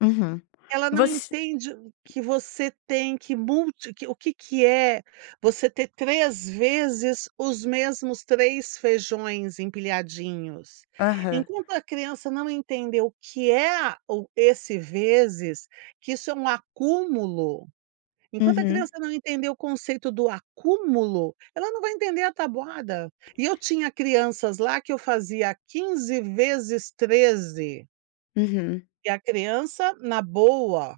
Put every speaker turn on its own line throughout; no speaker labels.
Uhum.
Ela não
Você
entende que você tem que multi que o que que é você ter 3 vezes os mesmos 3 feijões empilhadinhos.
Aham.
Enquanto a criança não entender o que é o esse vezes, que isso é um acúmulo, enquanto a
Uhum.
criança não entender o conceito do acúmulo, ela não vai entender a tabuada. E eu tinha crianças lá que eu fazia 15 vezes 13.
Uhum.
E a criança na boa.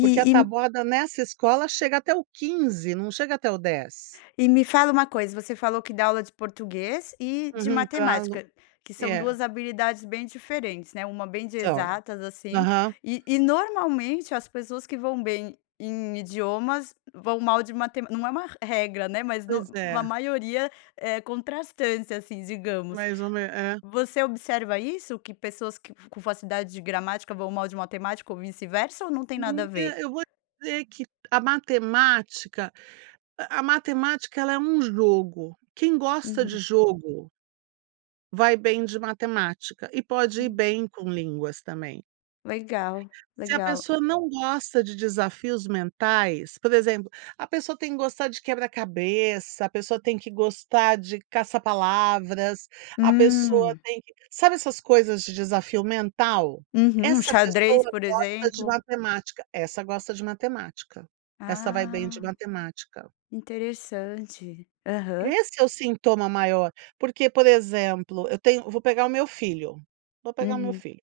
Porque a
e m
tabuada nessa escola chega até o 15, não chega até o 10.
E me fala uma coisa, você falou que dá aula de português e de
Uhum. Pra lo
matemática, que são
É.
duas habilidades bem diferentes, né, uma bem de
São.
exatas, assim,
Aham.
e e normalmente as pessoas que vão bem em idiomas vão mal de mate não é uma regra, né, mas no
Pois
a
é.
maioria é contrastante, assim, digamos.
Mais ou me é.
Você observa isso que pessoas que com facilidade de gramática vão mal de matemática ou vice-versa ou não tem nada a
Menina,
ver?
eu vou te dizer que a matemática a matemática ela é um jogo. Quem gosta de
Uhum.
jogo vai bem de matemática. E pode ir
Hum.
bem com línguas também.
Legal,
Se a
legal.
pessoa não gosta de desafios mentais, por exemplo, a pessoa tem que gostar de quebra-cabeça, a pessoa tem que gostar de caça-palavras, a pessoa
Hum.
tem que sabe essas coisas de desafio mental?
Uhum,
Essa
xadrez,
pessoa
por
gosta de
exemplo.
matemática, essa gosta de matemática. Essa vai bem
Ah,
de matemática.
interessante, aham.
Esse é o sintoma maior, porque, por exemplo, eu tenho vou pegar o meu filho, vou pegar o meu
Uhum.
filho.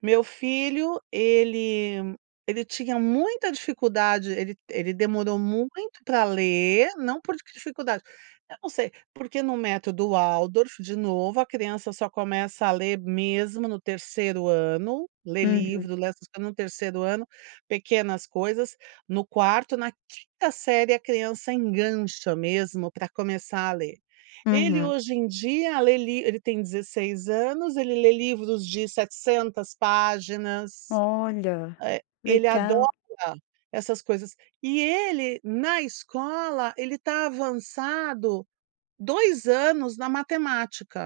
Meu filho, ele ele tinha muita dificuldade, ele ele demorou muito para ler, não por dificuldade. Eu não sei, porque no método Waldorf, de novo, a criança só começa a ler mesmo no 3º ano, ler
Uhum.
livro, ler, essas co no 3º ano, pequenas coisas, no 4º, na 5º série a criança engancha mesmo para começar a ler. Ele
Uhum.
hoje em dia lê li ele tem 16 anos, ele lê livros de 700 páginas.
Olha,
Eh, ele adora
legal.
essas coisas. E ele, na escola, ele está avançado 2 anos na matemática.